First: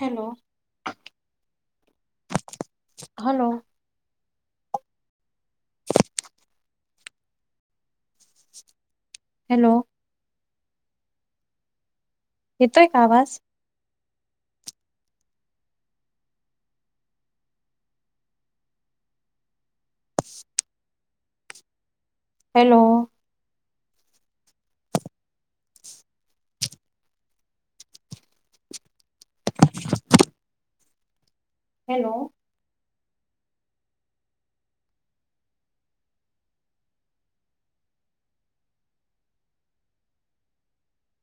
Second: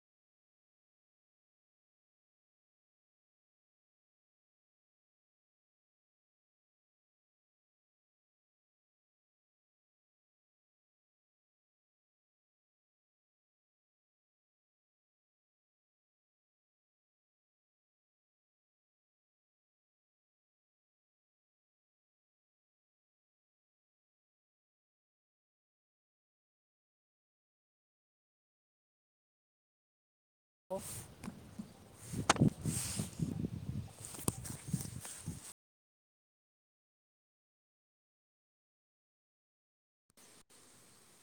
Hello hello hello येतोय कां आवांज हॅलो हो हॅलो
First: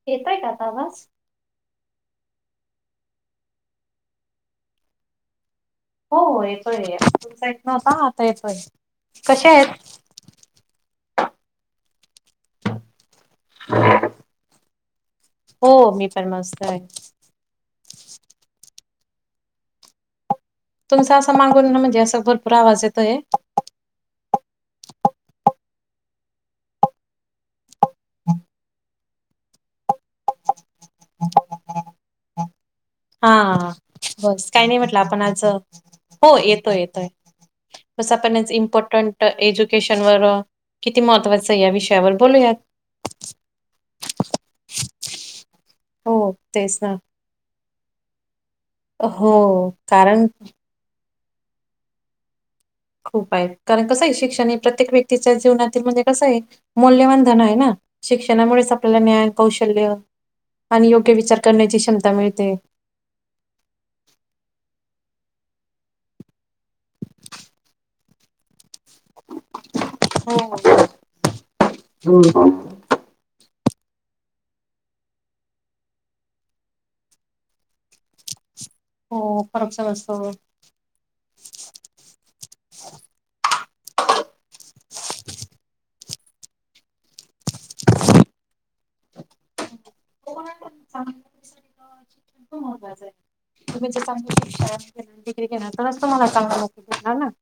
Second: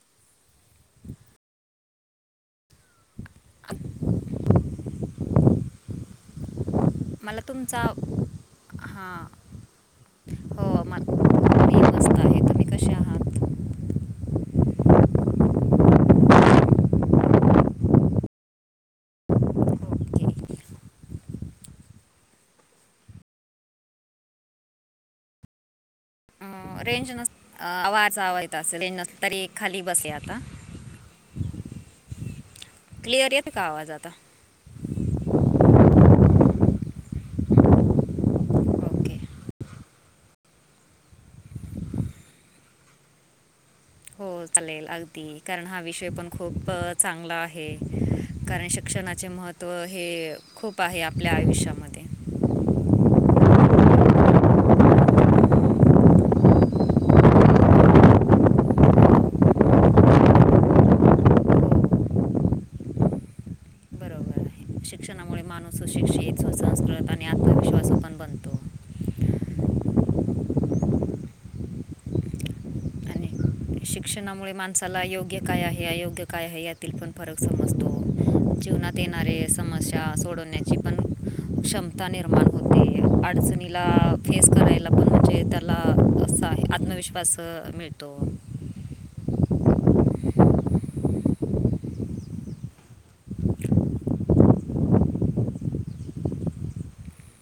येतोय कां आंता आवांज [unintelligible] हो येतोय तुमचा येतं नव्हतां आंता येतोय हां कश्या आहेतं हो मला मी मस्त आहे तुम्ही कसे आहात हो मी पणं मस्तं आहे ओके तुमचा असं मागूंन नां म्हणजे असं भरंपूर आवांज येतोय अं, रेंज नसतं आवांजचावा येतं असेल रेंज नसतं तरी खाली बसं आंता क्लिअर येतो का हां आवाज आता बसं कांहीं नाहीं म्हटलं आपणं आंज हो येतोय येतोय आवांज बसं पणं ओके इम्पॉर्टंट एज्युकेशन वरं किती महत्त्वाचं यां विषयांवर बोलू यांत हो चालेल अगदी कारणं हां विषय हो पणं खूंप तेच ना चांगला आहे कारणं शिक्षणांचे हो महत्त्व हे कारण खूंप आहे आपल्या आयुष्यामध्यें खूंप आहे कारणं कसं आहे शिक्षण हे प्रत्येक व्यक्तीच्या जीवनातील म्हणजे कसं आहे मौल्यवनधन आहे नां शिक्षणांमुळेचं आपल्यांला न्यांय कौशल्य आणि योग्य विचार करण्यांची क्षमता मिळते शिक्षणांमुळे माणूंस सुशिकषित सुसंस्कृत आणि आत्मविश्वास पणं बनतो हो तेनां मुलें माणसांला योग्य कायं आहे अयोग्य कायं आहे यातील पणं फरक समजतो जीवनांत हो, येणारे फरक समस्यां समजतो. सोडवण्यां [unintelligible] क्षमतां निर्माण होते अडचणीला फेस करायंला पणं म्हणजे लां असं आहे आत्मविश्वास मिळतो हो सांग खूंप महत्त्वाचें तुम्हीं चांगलं शिक्षणिक के तरं नसतो मलां चांगली नोकरी भेटं नारं नं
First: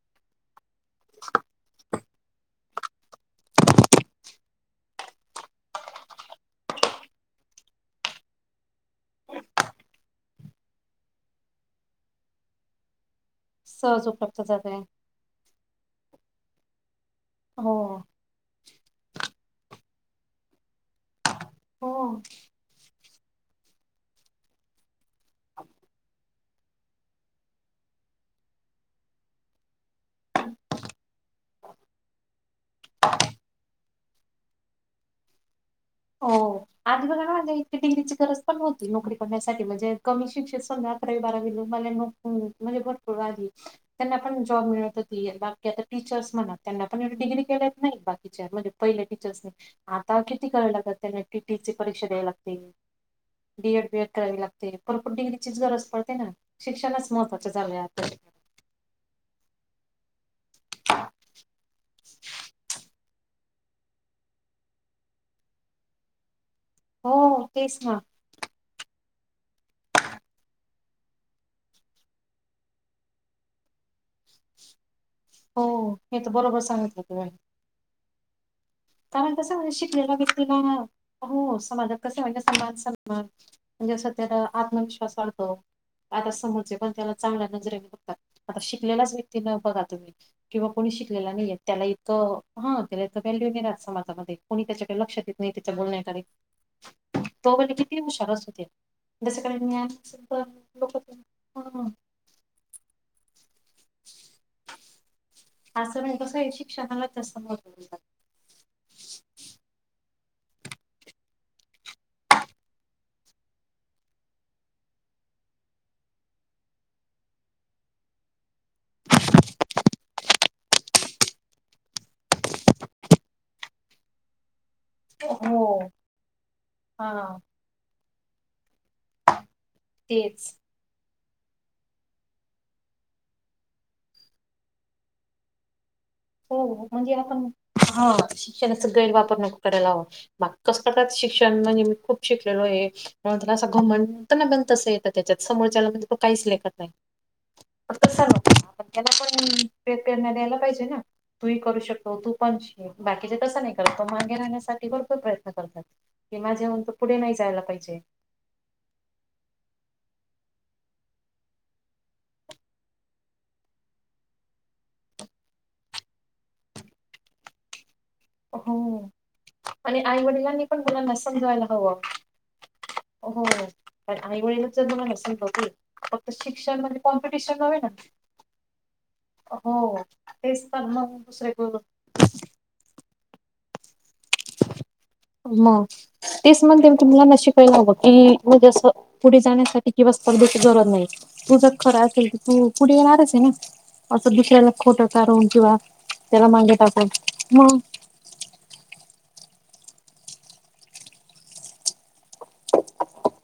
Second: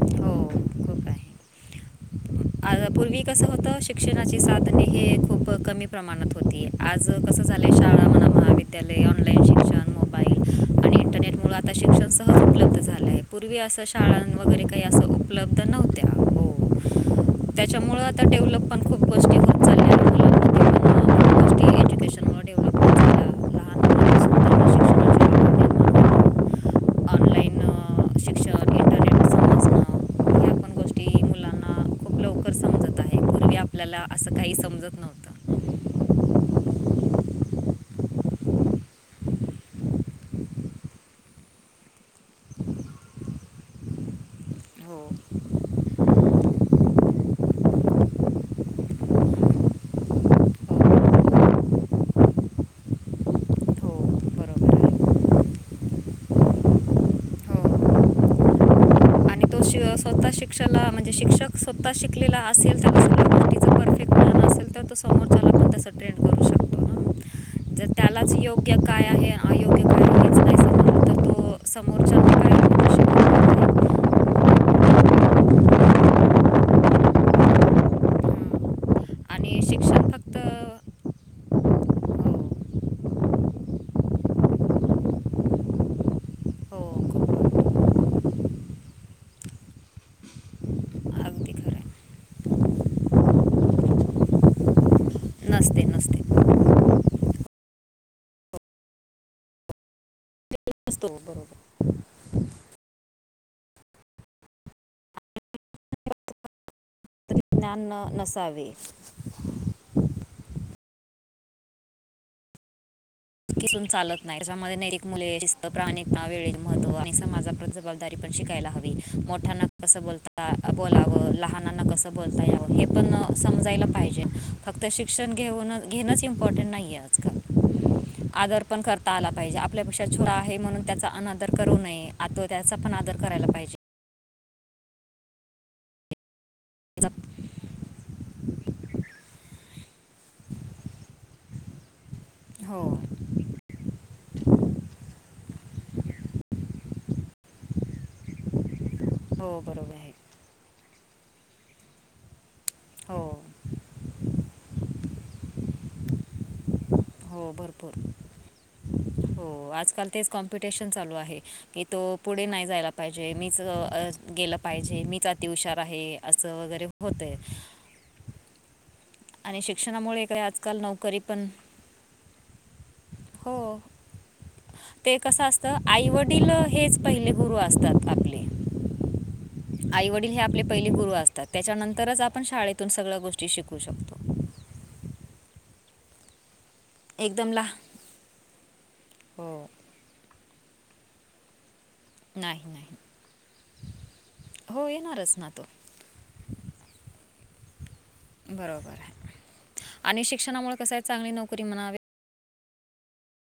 हो खूप आहे [inaudible] [unintelligible] आज पूर्वी कसं होतं शिक्षणांची साधने हे खूंप कमी प प्रमाणांत होती आंज कसं झाले शाळां म्हणां महाविद्यालयं ऑनलाईन शिक्षणं बालं आणि इंटरनेट मुं आंता शिक्षणं सहज उपलब्ध झालंय पूर्वी असं सहज शाळां उपलब्ध वगैरें जाते. कांहीं असं उपलब्ध नव्हत्यां हो, त्यांच्यामुळेच आंता डेव्हलपमेंट पणं खूंप गोष्टी होतांत गोष्टी हो एज्युकेशनमुळं डेव्हलप होत चालल्या लहान मुलांपासून त्यांना शिक्षणाची आवड निर्माण ऑनलाईन शिक्षण इंटरनेट समजणं ह्या पण गोष्टी मुलांना खूप लवकर समजत आहे तडम पूर्वी आपल्याला असं काही समजत नव्हतं. हो आधी बघ माझं इे डिग्रीची गरज पण होती नोकरी करण्यासाठी म्हणजे कमी शिक्षित समजा अकरावी बारावीला मला हम्म म्हणजे भरपूर आली त्यांना पण जॉब मिळत हो होती बाकी आता टीचर्स म्हणतं त्यांना पण डिग्री केलेत नाही बाकीच्या म्हणजे पहिले टीचर्स आता किती करायला लागतात त्यांना टीटीची परीक्षा द्यावी लागती. डीएड हो बीएड करावी लागते बरोबर आहे भरपूर डिग्रीचीच गरज पडते ना शिक्षणच महत्त्वाचे झालंय हो आता आता शिक्षणाला म्हणजे शिक्षक स्वतः शिकलेला असेल त्या शिक्षण असेल तरच तो समोरच्याला पण तसा ट्रेन करू शकतो ना हो तेच जर ना त्याला योग्य काय आहे आयो [unintelligible] तर तो समोरच्याला काय शिकवणार हो हे तर बरोबर सांगितलं तुम्ही हं. कारण कसं आणि म्हणजे शिक्षण शिकलेल्या बिकलेला फक्त हो समाजात कसे हो म्हणजे मान सन्मान म्हणजे असं त्याला आत्मविश्वास वाढतो. आता समोरचे पण त्याला हो चांगल्या नजरे बघतात आता शिकलेलाच असला कि न बघा तुम्ही किंवा कोणी शिकलेला अगदी नाहीय खरं त्याला आहे. इथं हां हो व्हॅल्यू नाही रहात. समाजामध्ये कोणी त्याच्याकडे लक्ष देत नाही त्याच्या नसते नसते बोलण्यासाठी तो म्हणे किती हुशार असुदे तसं काही ज्ञान असेल तर लोक असतो बरोबर हा असं नाही कसं आहे शिक्षणाला जास्त महत्व ज्ञान देतात. न नसावे. किसून चालत नाही त्याच्यामध्ये नैरिक मुले रित प्राणिक वेळे महत्व आणि समाजा जबाबदारी पण शिकायला हवी हा मोठ्याना कसं बोलावं लहाना कसं बोलाव बोलता याव हे पण समजायला पाहिजे. फक्त शिक्षण घेऊन हो घेणंच इम्पॉर्टंट नाही आहे हा आजकाल आदर पण करता आला पाहिजे आपल्यापेक्षा छोटा तेच आहे म्हणून त्याचा अनादर करू नये त्याचा आपण आदर करायला पाहिजे. हो म्हणजे जप- आपण हा शिक्षणाच गैरवापर नको करायला हवा मग कसं शिक्षण म्हणजे मी खूप शिकलेलो हो आहे म्हणून त्याला सगळं म्हणत ना तसं येतं त्याच्यात समोरच्या म्हणजे [unintelligible] काहीच नाहीकरता येत त्याला पण हो बरोबर प्रे आहे प्रेरणा द्यायला पाहिजे ना तुही करू शकतो तू पण शिक हो बाकीचे तसं नाही करत तो मागे राहण्यासाठी भरपूर प्रयत्न करतात मी माझ्याहून पुढे नाही हो जायला पाहिजे. भरपूर हो आजकाल तेच कॉम्पिटिशन चालू आहे की तो पुढे नाही जायला पाहिजे मीच गेलं. पाहिजे मीच अति हुशार आहे असं वगैरे होतय हो आणि आई शिक्षणामुळे काय वडिलांनी पण आजकाल मुलांना नोकरी पण समजवायला हवं. हो हो आई वडील जर ते समजतील कसं असतं फक्त आईवडील शिक्षण हेच म्हणजे पहिले गुरु कॉम्पिटिशन नव्हे ना हो आई वडील हे आपले तेच तर पहिले मग गुरु असतात. दुसरे गुरु त्याच्यानंतरच आपण शाळेतून सगळं गोष्टी शिकू शकतो. मग तेच म्हणते ना मी की तुम्हाला मग एकदम ला शिकायला हवं की म्हजे असं पुढे हो जाण्यासाठी [unintelligible] ची गरज नाही तू जर खराच [unintelligible] नाही पुढे नाही येणारच आहे ना असं दुसऱ्याला हो खोटं येणारच काढून ना तो किंवा त्याला मांगे टाकण मग बरोबर हाय, आणि शिक्षणामुळे कसंहे चांगली नोकरी म्हणा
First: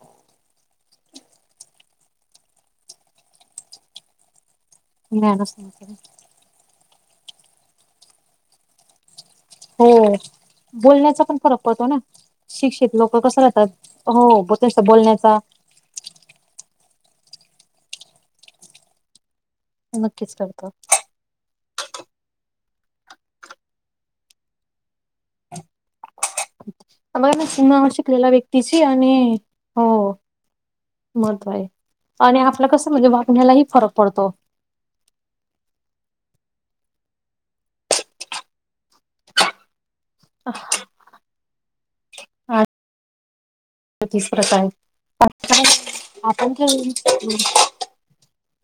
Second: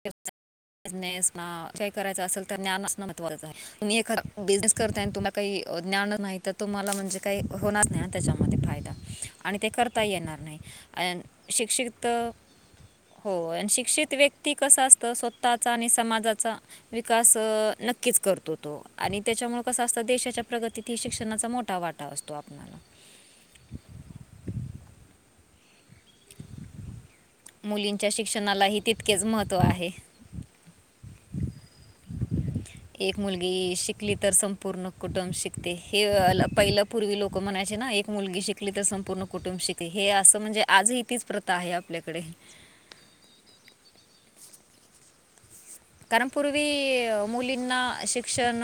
बिझनेस काय करायचां असेल तर ज्ञानच महत्वाचं आहे तुम्ही हे बिझनेस करताय आणि तुम्हाला ज्ञानच काही नव्हतं ज्ञान नाहीत तुम्हाला म्हणजे काही होणार नाही ना त्याच्यामध्ये फायदा आणि ते करताइ हो येणार नाही आ बोलण्याचा पण फरक पडतो ना शिक्षित शिक्षित लोक हो कसं राहतात आणि शिक्षित हो व्यक्ती कसं त्यांचा असतं, बोलण्याचा स्वतःचा आणि समाजाचा विकास अ नक्कीच करतो. तो आणि त्याच्यामुळे कसं असतं, नक्कीच देशाच्या करतो प्रगतीतही शिक्षणाचा मोठा वाटा असतो आपला आम्हाला न [unintelligible] मुलींच्या शिकलेल्या शिक्षणालाही व्यक्तीची आणि तितकेच महत्त्व हो आहे महत्व आहे आणि आपलं कसं म्हणजे वागण्यालाही फरक पडतो. पूर्ण कुटुंब शिकते हे पहिलं पूर्वी लोक म्हणायचे ना एक मुलगी शिकली तर संपूर्ण कुटुंब शिकते. हे असं म्हणजे आजही तीच प्रथा आहे आपल्याकडे. हा तीच प्रथा आहे आ [unintelligible] कारण पूर्वी मुलींना शिक शन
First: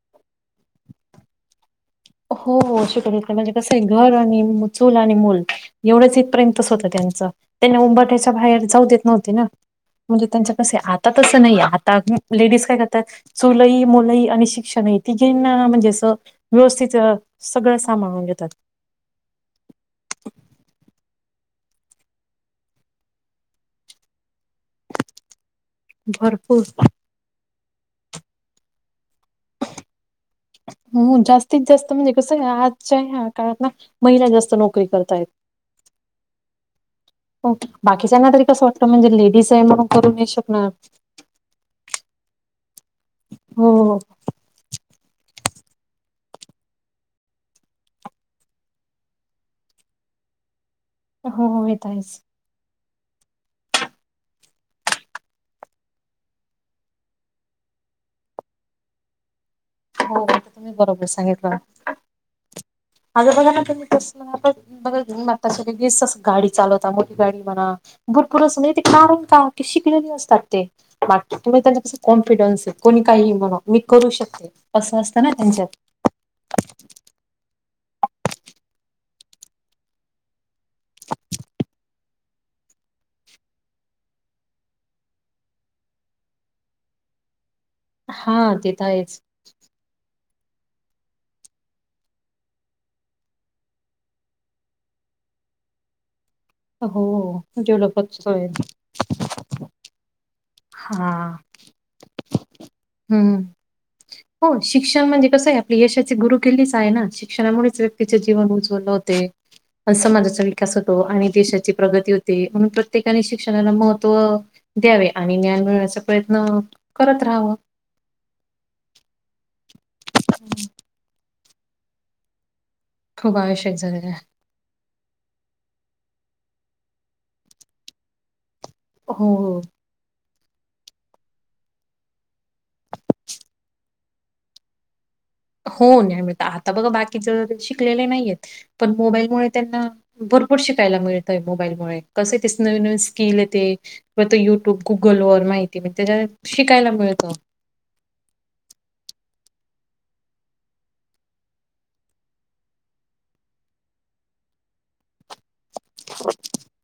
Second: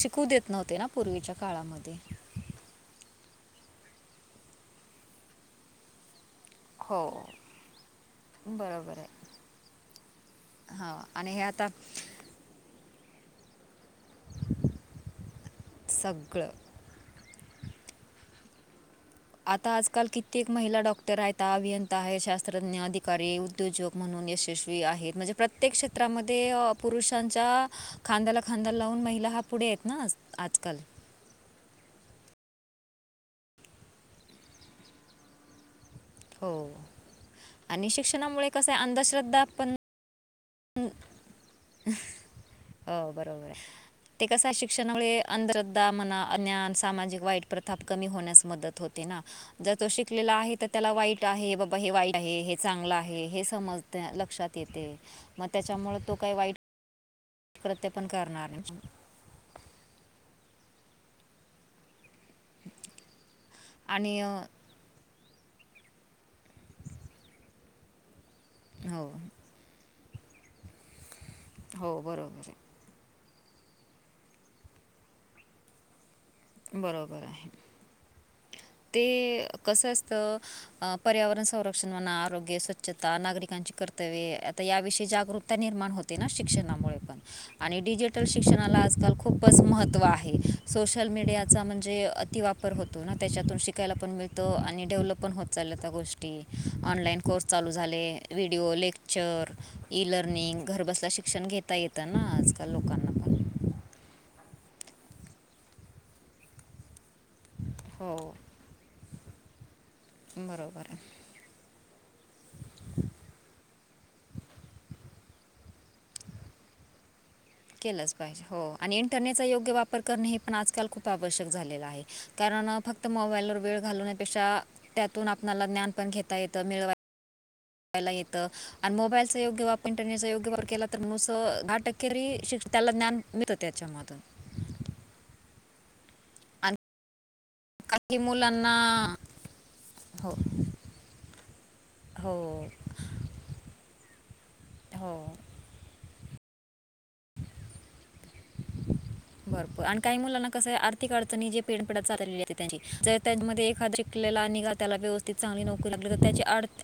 शिकू देत नव्हते ना पूर्वीच्या काळामध्ये. हो शिकू देत नै. म्हणजे कसं आहे घर आणि चूल आणि मूल एवढंच इथपर्यंत असंच होतं हो त्यांचं. त्यांना उंबरठ्याच्या बाहेर जाऊ बरोबर देत आहे नव्हते ना. म्हणजे त्यांच्या कसए हां आता आणि हे तसं नाहीये आता लेडीज काय करतात, चूलई, मुलई आणि शिक्षणई तिघींना म्हणजे असं सगळं व्यवस्थित सगळं साभळून घेतात. आता आजकाल कित्येक महिला डॉक्टर आहेत, आभियंंता आहे, शास्त्रज्ञ, अधिकारी, उद्योजक म्हणून यशस्वी आहे म्हणजे प्रत्येक क्षेत्रामध्ये भरपूर अ पुरुष षाच्या खांद्याला खांदा लावून महिला हा पुढे आहेत ना आजकाल. हो जास्तीत जास्त म्हणजे कसं ह्या आजच्या ह्या काळात ना महिला जास्त नोकरी करतायत. हो आणि बाकीच्यांना ना तरी शिक्षणामुळे कसं आहे वाटतं म्हणजे अंधश्रद्धा लेडीजए पण म्हणून करू नै शकणार. ओ बरोबरे हो हो ते कसं शिक्षणामुळे अंधरद्धा म्हणा अन्यान, सामाजिक वाईट प्रथाप कमी होण्यास मदत होते ना. जर तो शिकलेला आहे तर त्याला वाईट हो आहे हो बाबा येत हे वाईट आहेच आहे हे चांगलं आहे हे समजतंय, लक्षात येते म त्याच्यामुळं तो काही वाईट क्रत्य पण करणार नाही. हो तुम्ही बरोबर सांगितलं. माझं बघा ना तुम्ही आणि अ, कस [unintelligible] गाडी चालवता मोठी गाडी म्हणा भरपूर असं म्हणजे ते हो कारण का की शिकलेली असतात ते, बाकी तुम्ही त्यांना कस हो बरोबर कॉन्फिडन्स कुणी काहीही म्हणो, मी करू शकते असं असतं ना त्यांच्यात बरोबर आहे. ते कसं असतं अ पर्यावरण संरक्षण म्हणा, आरोग्य, स्वच्छता, नागरिकांची कर्तव्ये आता याविषयी जागरूकता निर्माण होते. ते ना शिक्षणामुळे पण, आणि डिजिटल हा ते शिक्षणाला तर आजकाल आहेच खूप खूपच महत्त्व आहे. सोशल मीडियाचा म्हणजे अतिवापर होतो ना त्याच्यात शिकायला पण मिळतं आणि डेव्हलप पण होत चालल्यात ह्या गोष्टी. तेच. हो ऑनलाईन कोर्स चालू झाले डेव्हलपच होय. व्हिडिओ लेक् टीचर ई लर्निंग हा घरबसल्या शिक्षण घेता येतं ना आजकाल लोकांना. पण हम्म हो शिक्षण म्हणजे कसं आहे आपली यशाचे गुरु केलीच आहे ना. शिक्षणामुळेच हो व्यक्तीचे जीवन उज्वलं होते समाजाचा विकास बरोबर होतो आहे आणि देशाची प्रगती होते. म्हणून प्रत्येकाने शिक्षणाला महत्त्व द्यावे. आणि ज्ञान मिळण्याच प्रयत्न करत राहाव. केलंच पाहिजे. हो आणि इंटरनेटचा योग्य वापर करण हे पण आजकाल खूप आवश्यक झालेलं आहे. कारण फक्त खूप मोबाईल वर आवश्यक वेळ झालेलं आहे. घालण्यापेक्षा त्यातून आपणाला ज्ञान पण घेता येतं मिळवाय ला येत हो मोबाईलचा हो. योग्य वारनेट योग्य वापर केला तरी नुस दहाटक्करी त्याला ज्ञान मिळतं त्याच्यामधून. हो नाही मि आता आणि बघ बाकीचं शिकलेले काही नाहीेयेत मुलांना पण मोबाईलमुळे त्यांना हो भरपूर शिकायला मिळतंय मोबाईलमुळे, कसंय हो ते नवीन नवीन स्किल येते. फत युट्यूब हो गुगल व माहिती म्हण त्याच्यात शिकायला मिळत. [inaudible] भरपूर आणि काही मुलांना कस आर्थिक अडचणी जे पेडपडत चाललेली त्यां ज त्यामध्ये एखाद ला आणि निघा त्याला व्यवस‌् ते चांगली नोकरी लागली तर त्याची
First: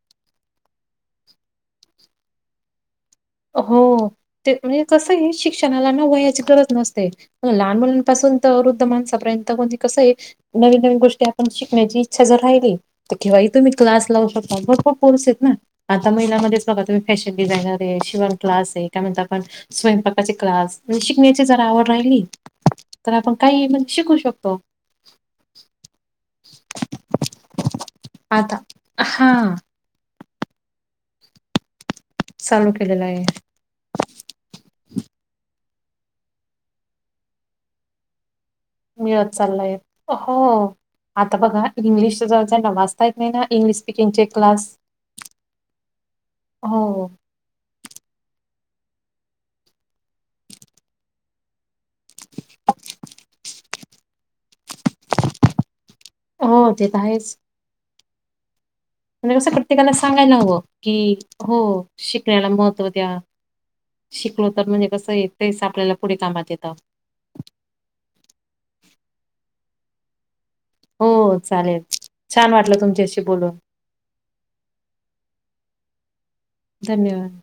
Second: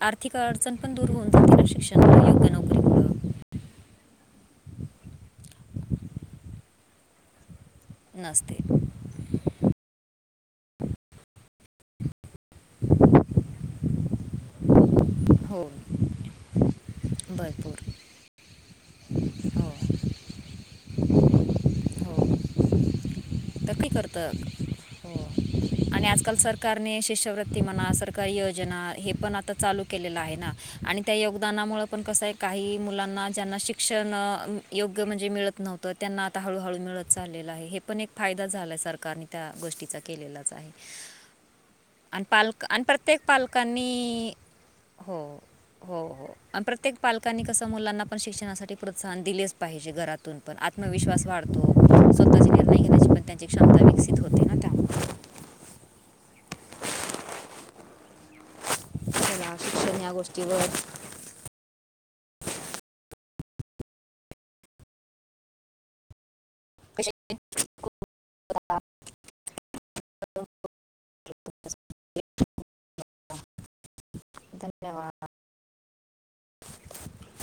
आर्थिक अडचण पण दूर होऊन जाते शिक्षण योग्य नोकरी हो. ते म्हणजे कसं आहे शिक्षणाला न वयाची गरज नसते लहान मुलां पासून तर नसते वृद्ध माणसापर्यंत को कसं आहे नवीन नवीन गोष्टी आपण शिकण्याची अच्छा ज राहिली तर ठेऊहीतुनही तुम्ही क्लास लावू शकता ब कोर्स आहेत ना. हो आता महिलामध्येच बघा तुम्ही फॅशन डिझायनर भरपूर आहे, शिवण क्लास आहे, काय म्हणत आपण हो स्वयंपाकाचे क्लास म्हणजे शिकण्याची जरा आवड राहिली. हो तर आपण काही ई तर शिकू करतं शकतो. हो. आणि आजकाल सरकारने शिष्यवृत्ती मना सरकारी आता योजना हे पण आता हां. चालू केलेल आहे ना, आणि त्या योगदानामुळे पण कसं आहे चालू काही केलेला आहे. मुलांना ज्यांना शिक शिक्षण योग्य म्हणजे मिळत नव्हतं त्यांना आता हळूहळू मिळत चाललेलं आहे‌, हे पण एक फायदा झालच‌. मिळत चाललय. हो आता बघा इंग्लिश आणि जवळ पालक जाना आणि वाचता येत प्रत्येक नाही ना‌. इंग्लिश स्पीकिंग चे पालकांनी क्लास हो हो हो प्रत्येक पाल कस मुलांना पण शिक्षणासाठी प्रोत्साहन दिलेच पाहिजे घरातून पण आत्मविशवास वाढ स्वतःचे निर्णय घेण्याची त्यांची क्षमता विकसित होते ना त्यामुळ. हो ते तर आहेच. म्हणजे कसं चला प्रत्येकाला शिक्षण या सांगायला हवं गोष्टीवर की हो शिकण्याला महत्त्व द्या. शिकलो तर म्हणजे कसं य तेस आपल्याला पुढे कामात येतं. [unintelligible] हो चालेल, छान वाटलं तुमच्याशी बोलून. धन्यवाद. धन्यवाद.